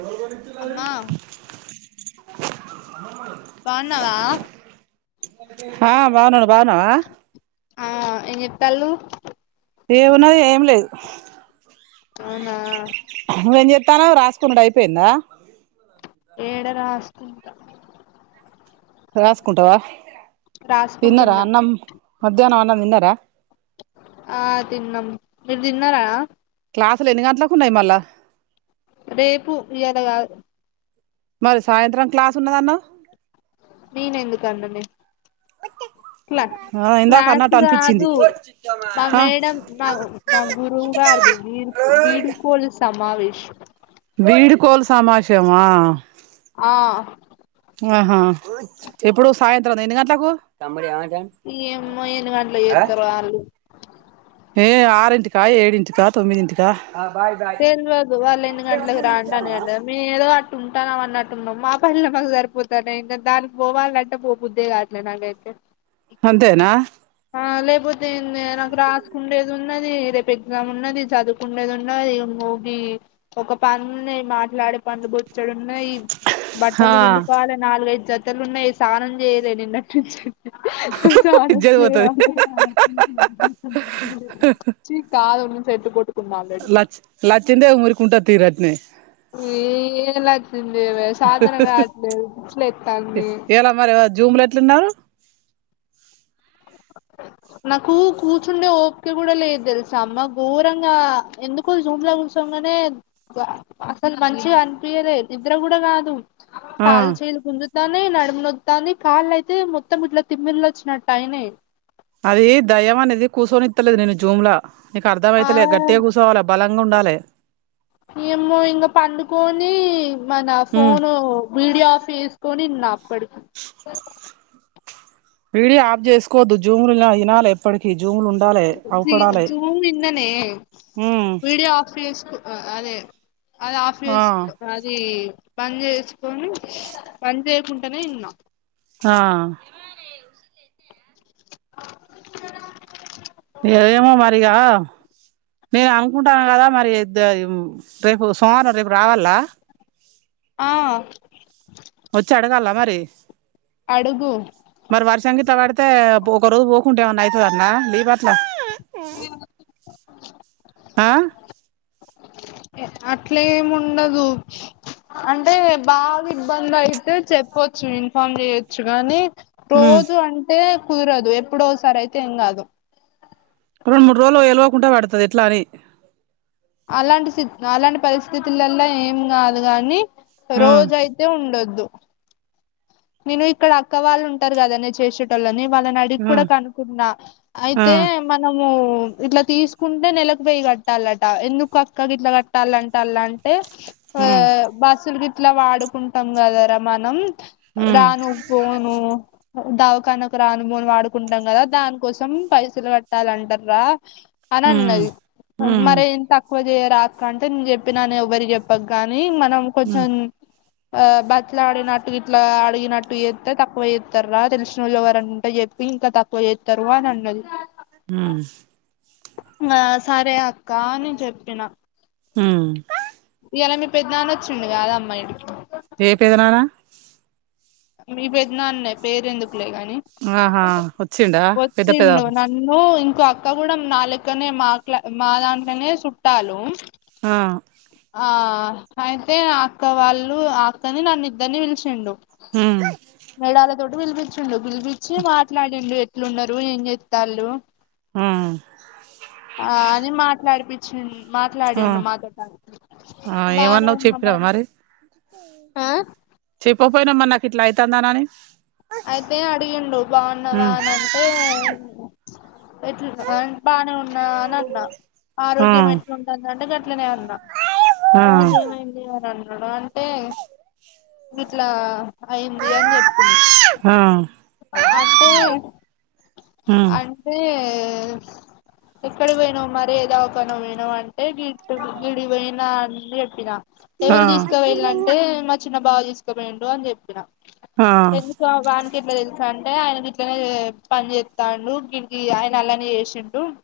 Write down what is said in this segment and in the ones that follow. ఎవరూ అమ్మా [unintelligible] బావున్నావా ఆ బాగున్నాను బాగున్నావా ఆ ఏం చేత్తాళ్లు ఏమున్నది ఏం లేదు అవునా నువ్వేం చేస్తానవు రాసుకునుడు అయిపోయిందా ఏడ రాసుకుంటా రాస్కుంటావా తిన్నార రాసుకుంటున్నా అన్నం మధ్యాహ్న అన్నం తిన్నారా ఆ తిన్నాం మీరు తిన్నారా క్లాసులు ఎన్ని గంట్లకు ఉన్నాయి మళ్ళా రేపు ఇయాల కాదు మరి సాయంత్రం క్లాస్ ఉన్నదన్నవు నేను ఎందుకన్ననే క్లా ఆ ఇందాక క్లాస్ అన్నట్టు అనిపించింది కాదు మా ఆ మేడం మా మా గురువు గారిది వీడు వీడుకోలు సమావేశం వీడుకోలు సమాశయమా ఆ ఆహా ఎప్పుడు సాయంత్రం ఎన్ని గంట్లకు ఎమ్మో ఎన్ని గంట్లకు చేస్తారో వాళ్ళు ఏ ఆరింటికా, ఏడింటికా, తొమ్మిది ఇంటికా ఆ బాయ్ద తెలివదు వాళ్ళ ఎన్ని గంటలలకు రా అంటే అన్ని గంటల మే ఏదో అట్టు ఉంటాన్నాం అన్నట్టు ఉన్నాం మా పనులే మాకు సరిపోతానాయ్ ఇంకా దానికి పోవాలంటే పోబుద్దే కాదు నాకు అయితే అంతేనా ఆ లేకపోతే ఏందే రాసుకుండేది ఉన్నది రేపు ఎగ్జామ్ ఉన్నది చదువుకుండేది ఉ న్నది మోగి ఒక పని మాట్లాడే పనులు బో చెడు ఉన్నాయి ఆ బట్టలు పిండుకోవాలి నాలుగైదు జతలు ఉన్నాయి స్నానం చేయలే నిన్నటి నుంచి స్నానం ఇజ్జత్ పోతది చేయాలి ఛీ కాదు నేను సెంటు కొట్టు లచ్చు లచ్చిందేవి మురికి ఉంటది తీర్రి అట్నే ఇప్పుడు ఏ లచ్చిందేవి సాతన గాట్లేలేదు పిచ్చి లేత్తన్ది. ఇయాల మరి వాళ్ళు జూమ్ల ఎట్లున్నారు. నాకు కూర్చుండే ఓపిక గుడా లేదు దేల్సా అమ్మ, ఘోరంగా ఎందుక్ [unintelligible] కూసోంగానే అసల్ మంచిగా అనిపియలే నిద్ర కూడా కాదు. ఆ కాళ్లు చేలు గుంజుతాన్నై, నడుమ నొత్తన్ది, కాళ్ళయితే మొత్తం ఇట్లా తిమ్మిర్ అచ్చినట్ టైనై అది దయ్యం అనేది కూర్సోనిత్తలేదు నిన్ను జూమ్లా, నీకు అర్ధం ఆ అయితలే గట్టిగా కూర్స్ చోవాలే, బలంగా ఉండాలే. ఏమో ఇంగా పండుకొని, మన ఉమ్ ఫోను వీడియో ఆఫీస్ కొనీనా అప్పాడుకు వీడియో ఆఫ్ జేసుకోవద్దు, జూమ్రీనా ఇనాలే. ఎప్పటికి జూమ్లా ఉండాలే. జీ, జూమ్ ఇన్ననే, ఉమ్ వీడియో ఆఫ్ చేస్కు ఆ అదే, అది హాఫ్ ఆ చేస్కు అది పని జేసుకొని, పని జేయకుంటానే ఇన్నా. హా [inaudible] ఇగ ఏమో మరి ఇగ నేను అనుకుంటాన్న కదా మరి, ఇద్ రేపు సోమవారం రేపు రావాల. ఆ ఒచ్చి అడగాల మరి. అడుగు మరి వర్షం గిట్ల వాడ్తే పో ఒక రోజు పోకుంటే ఏమన్నా అయితాదట్న లీప్ అట్ల. ఆ అట్లెం ఉండదు. అంటే బాగా ఇబ్బంది అయితే చెప్పొచ్చు, ఇన్ఫార్మ్ జేయొచ్చు కాగానీ ఉమ్ పోదు అంటే కుదరదు, ఎప్పుడో ఒకసారి అయితే ఏం గాదు. రోండ్ మూడ్రోజులు వెలువకుండా పడ్తది ఎట్లా అని. అలాంటి సిచ్, అలాంటి పరిస్థితులలో ఏం గాదు గాని ఉమ్ రోజై తే ఉండొద్దు. నేను ఇక్కడ అక్క వాళ్ళు ఉంటారు గదానే చేసేటోళ్లని వాళ్ళనడిగ్ డి ఉమ్ కూడా కనుకున్నా అయితే ఉమ్ మనము ఇట్లా తీసుకుంటే, నెలకు వెయ్యి కట్టాలట, ఎందుకు అక్కకి గిట్లా కట్టాలంటళ్లు అంటే, ఆ ఉమ్ బస్సులు గిట్లా వాడుకుంటాం గదరా మనం, ఉమ్ రాను, పోను దావకానకు రాను, పోను వాడుకుంటాం కదా, దాని కోసం పైసల్ కట్టాలంటార్రా. ఉమ్ అన్అన్నది ఉమ్ మరి ఏంతక్ కొద్దిగా రాక్కఅంటే, నేన్ చెప్పినానే ఎవరి జెప్పక్ గాని, మనం ఉమ్ కొంచెం అ బాత్లాడినట్టు గిట్ ఇట్లా అడిగినట్టు జేత్తే తక్కువ జేత్తరా, తెలిసినోళ్ళు ఎవరున్న ఉంటే చెప్పు, ఇంకా తక్కువ జేత్తరు అని అన్నది. హుమ్మ్ ఇంగా సరే అక్క అని జెప్పిన. హుమ్మ్ ఇయాలా మీ పెద్ద నాన్న ఒచ్చిండు కాద్ అమ్మా ఈడికి. ఏ పెదనాన్న. మీ పెద్దనాన్నే పేరు ఎందుకులే గాని ఆహా వచ్చిండా పెద్ద వచ్చిండు పెదబాబు న న్ను ఇంకో అక్క కూడా నా లెక్కనే మాట్ల మా దాంట్లోనే చుట్టాలు ఆ ఆ అయితే ఆ అక్క వాళ్ళు అక్కని నన్ను ఇద్దరిని పిలిచిండు ఉమ్ మేడాలతోటి పిలిపించిండు పిలిపించి మాట్లాడిండు ఎ ఎట్లున్నారు ఏం చెత్తళ్ళు ఉమ్ ఆ అని మాట్లాడిపి చిం ఆ మాట్లాడిండు మాతో ఆ ఏమన్నావు చెప్పినవా మరి ఆ చెప్పకపోయినవా మరి నాకు ఇట్లా అయితందినాన అని అయితే అడిగిండు బాగున్నావా ఉమ్ అని అం టే ఎట్లు బానేవున్నా అని అన్నా ఆ ఆరోగ్యం ఎట్లుంటంది అంటే గట్లనే అన్నా ఆ ఎందుకు ఏమైంది అని అన్నాడు అం టే గిట్లా అయ్యింది అని చెప్పిన ఆ అంటే ఉమ్ అంటే ఎక్కడి పోయినావు మరి ఏ దావకాన పోయినవు అంటే గిట్టు గిడికి పోయినా అన్ని చెప్పినా ఆ ఎవళ్ళు తీసుకొపోయిళ్ళు అంటే మా చిన్న బావ తీసుకోపోయిండు అని చెప్పిన ఆ ఎందు సో వానికి ఎట్లా తెలుసాంటే ఆయన గిట్లనే పని చేత్తాండు గినికి ఆయన అలానే చేసిండు [inaudible]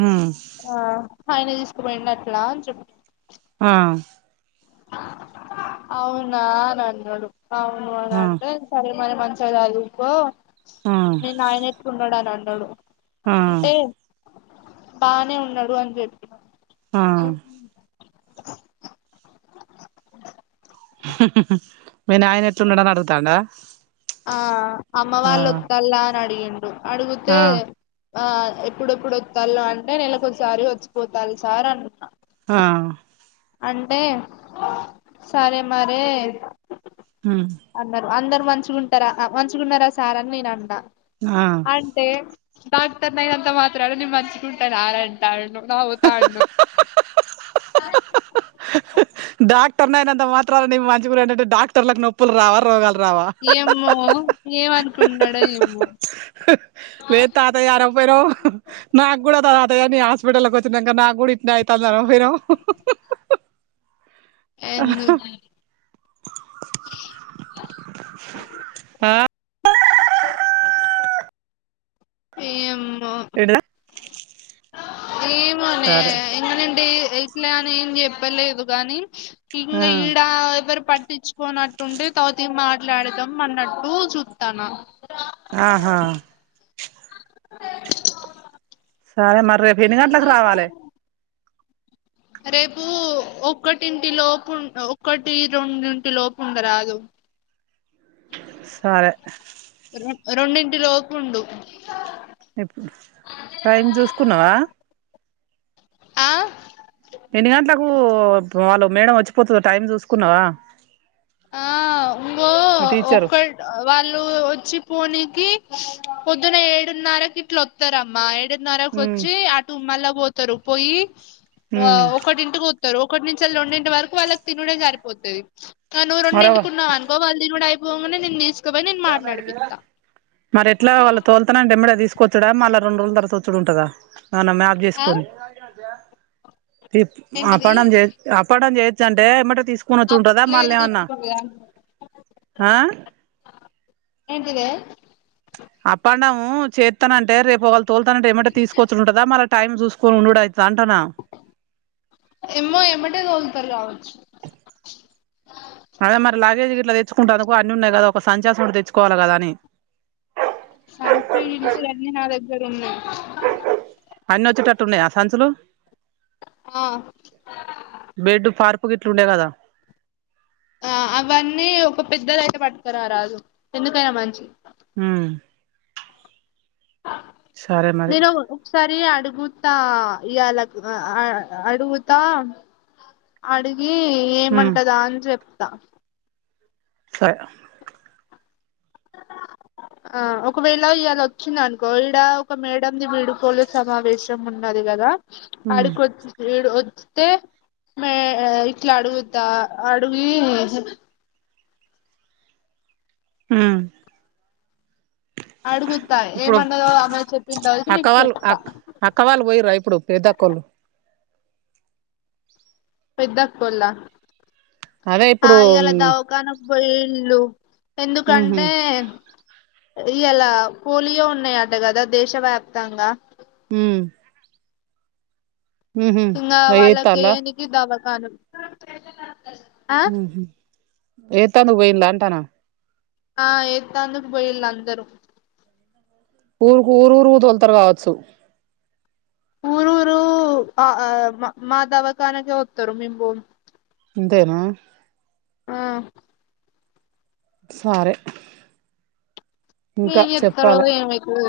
ఉమ్మ్ ఆ ఆయన తీసుకుపోయిండు అట్లా అని చె ఆ అవునా అని అన్నాడు అవును అని ఆ అంటే సరే మరి మంచిగా చదుకో ఆ మీ నాయన ఎట్లున్నాడు అని అన్నడు ఆ అంటే బానే ఉన్నాడు అని చెప్పినా ఆ మీ నాయన ఎట్లున్నాడు అని అడుగుతాండా ఆ అమ్మ ఆ వాళ్ళు వొత్తళ్ళా అని అడిగిండు అడుగితే ఆ ఆ ఎప్పుడెప్పుడు వత్తళ్ళు అంటే నెలకోసారి వచ్చిపోతాళ్ళు సార్ అంటున్న ఆ అంటే సరే మరి ఉమ్మ్ అన్నారు అందరు మంచిగుంటారా మంచిగున్నారా సార్ అని నేను అంటా ఆ అంటే డాక్టర్ నైనంతా మాత్రానా నేను మంచిగుంటానా అని అంటండు నవ్వుతాండు డాక్టర్ నైనంతా మాత్రాన నేను మంచిగుంటానాంటే అంటే డాక్టర్లకు నొప్పులు రావా రోగాలు రావా ఏమో ఏమనుకున్నాడో ఏమో వేత తాయ్ ఆరాకపోయినావ్ నాక్కూడా వత్తదయే నీ హాస్పిటల్‌కి వచ్చినాంక నాకు కూడా అయితాంది అన్నావా ఫొయిరా ఎందు ఆ ఏమో ఏంటిదా ఏమోనే సరే ఇంగనేడి ఇట్లా అని ఏం చెప్పలేదు గానీ ఇంగ ఆ ఈడ ఎవరు పట్టిచు కొనట్టుంటే తర్వాతకి మాట్లాడదాం అన్నట్టు చూత్తాన్న ఆహా సరే మరి రేపు ఎన్ని గంటలకు రావాలి రేపు ఒకటింటి లోపు ఒకటి రెండింటి లోపు ఉండరాదు సరే రెండింటిలోపు ఉండు టైం చూసుకున్నావా ఆ ఎన్ని గంటలకు వాళ్ళు మేడం వచ్చిపోతుందో టైం చూసుకున్నావా ఆ పొ మీ టీచరు ఒక్కట్ వాళ్ళు వచ్చి పోనికి పొద్దున ఏడున్నరకి ఇట్లు వస్తారమ్మా ఒకటిన్నరకు ఉమ్ వచ్చి అటు మళ్ళా పోతారు పోయి ఉమ్ ఒకటింటికి ఒకటి నుంచి రెండింటి వరకు వాళ్ళకి తినుడే సారిపోతది నువ్వు మరవ రెండింటికి ఉన్నావ్ అనుకో వాళ్లు తినడం అయిపోగానే తీసుకుపోయి నేను మాట్లాడిపిస్తా మరి ఎట్లా వాళ్ళ తోల్ వస్తానంటే వెంబడి తీసుకొచ్చుడా మల్ల రెండు రోజుల తర్వాత వచ్చాడు ఉంటదా ఏమన్నా మ్యాప్ ఆ చేసుకొని ఆ అప్ ఏంటిది and down up and down చేయొచ్చ అంటే ఏమటే తీసుకుని వచ్చు ఆ ఉంటుందా లేదు మళ్ళీ ఏమన్నా తీసుకుంటదా ఆ ఏంటిదే అప్ అండ్ డౌ చేస్తానంటే రేపు తోల్తాన్ అంటే ఏమై తీసుకోవచ్చుంటదా మళ్ళ టైం చూసుకొని ఉండడు అయితదా అంటానా ఏమో ఏమటే తోలుతారు కావచ్చు అదే మరి లగేజ్ గిట్ల తెచ్చుకుంట అను అన్ని ఉన్నాయి కదా ఒక సంచి అసోంటిది తెచ్చువాలి కాదా అని సంచి గించి అన్నీ నా దగ్గర ఉన్నాయి అన్ని వచ్చేటట్టు ఉన్నాయి ఆ సంచులు ఆ బెడ్ పరుపు ఇట్లు ఉండే కదా ఆ అవన్నీ ఒక పెద్దదీ అయితే పట్టుకరారాదు ఎందుకైనా మంచిదీ ఉ సరే మరి తినవ్ ఒక్కసారి అడుగుతా ఇళ అడుగుతా అడిగి ఉమ్ ఏమంటదా అని చెప్తా సైరా ఆహా ఆ ఒకవేళ ఇవాళ వచ్చింది అనుకో ఇడ ఒక మేడంది వీడ్కోలు సమావేశం ఉన్నది కదా ఉమ్ ఆడుకొచ్చి ఇడు వస్తే ఇట్లా అడుగుతా అడుగి ఉ అడుగుతా ఇప్పుడు ఏమన్నదో ఆమె చెప్పిన తర్వాత అది నీకు చెప్త అక్కవాళ్ళు పోయిరా ఇప్పుడు పెద్దక్కళ్ళు పెద్ద అక్క కొల్ల అదే ఆ ఇప్పుడు ఈయాల దవఖనకు పోయిళ్ళు ఉహు ఎందుకంటే ఇలా పోలియో ఉన్నాయట కదా దేశ వ్యాప్తంగా ఉ ఇంకా వాళ్ళకి ఏత్తాల్ల ఏనికి దవఖన ఉ హు వేసేతందుకు పోయిలా అంటానా ఆ ఏతాందుకు పోయిలా అందరూ ఊరుకు ఊరు ఊరు వెలతారు కావచ్చు ఊరు ఊరు ఆ మా దవఖానకి వస్తారు మేము పోము ఇంతేనా ఆ సరే ఇంకా చెప్పాలి ఏముంది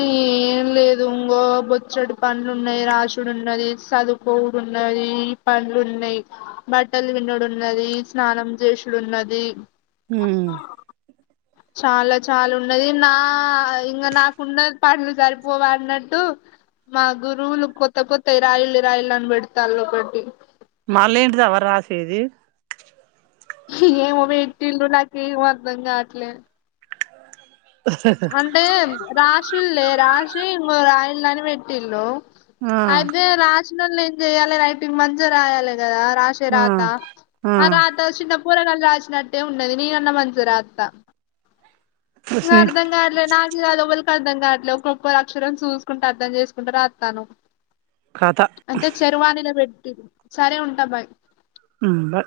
ఏం లేదు ఇంగో బొచ్చడి పనులు ఉన్నాయి రాసుడు ఉన్నది చదుకోవుడు ఉన్నది ఈ పనులు ఉన్నాయి బట్టలు విన్నడున్నది స్నానం చేసుడున్నది హమ్ చాలా చాలా ఉన్నది నా ఇంకా నాకున్న పనులు సరిపోవనట్టు మా గురువులు కొత్త కొత్త రాయిళ్ళ రాయిళ్ళ అని పెడతారు ఒక్కోటి మళ్ళ ఏంటిది అవ రాసేది ఏమో పెట్టిళు నాకు ఏం అర్ధం కావట్ లేదు అంటే రాశీల్లే రాశి ఇంకో రాయిళని పెట్టిళ్ళు ఆ అయితే రాసిన వాళ్ళు ఏం చెయ్యాలి రైటింగ్ మంచిగా రాయాలే కదా రాస ఆ రాత ఆ రాత చిన్న పూరగాలు రాసినట్టే ఉన్నది నేనన్న మనంచిగా రాత కృష్ణి అర్థం కావట్లే నా మీది అవలికి అర్థం కావట్లే ఒక్కొక్కరు అక్షరం చూసుకుంటే అర్థం చేసుకుంటే రాస్తాను కత అంటే చరవానీలో పెట్టు సరే ఉంటా బాయ్ అంబా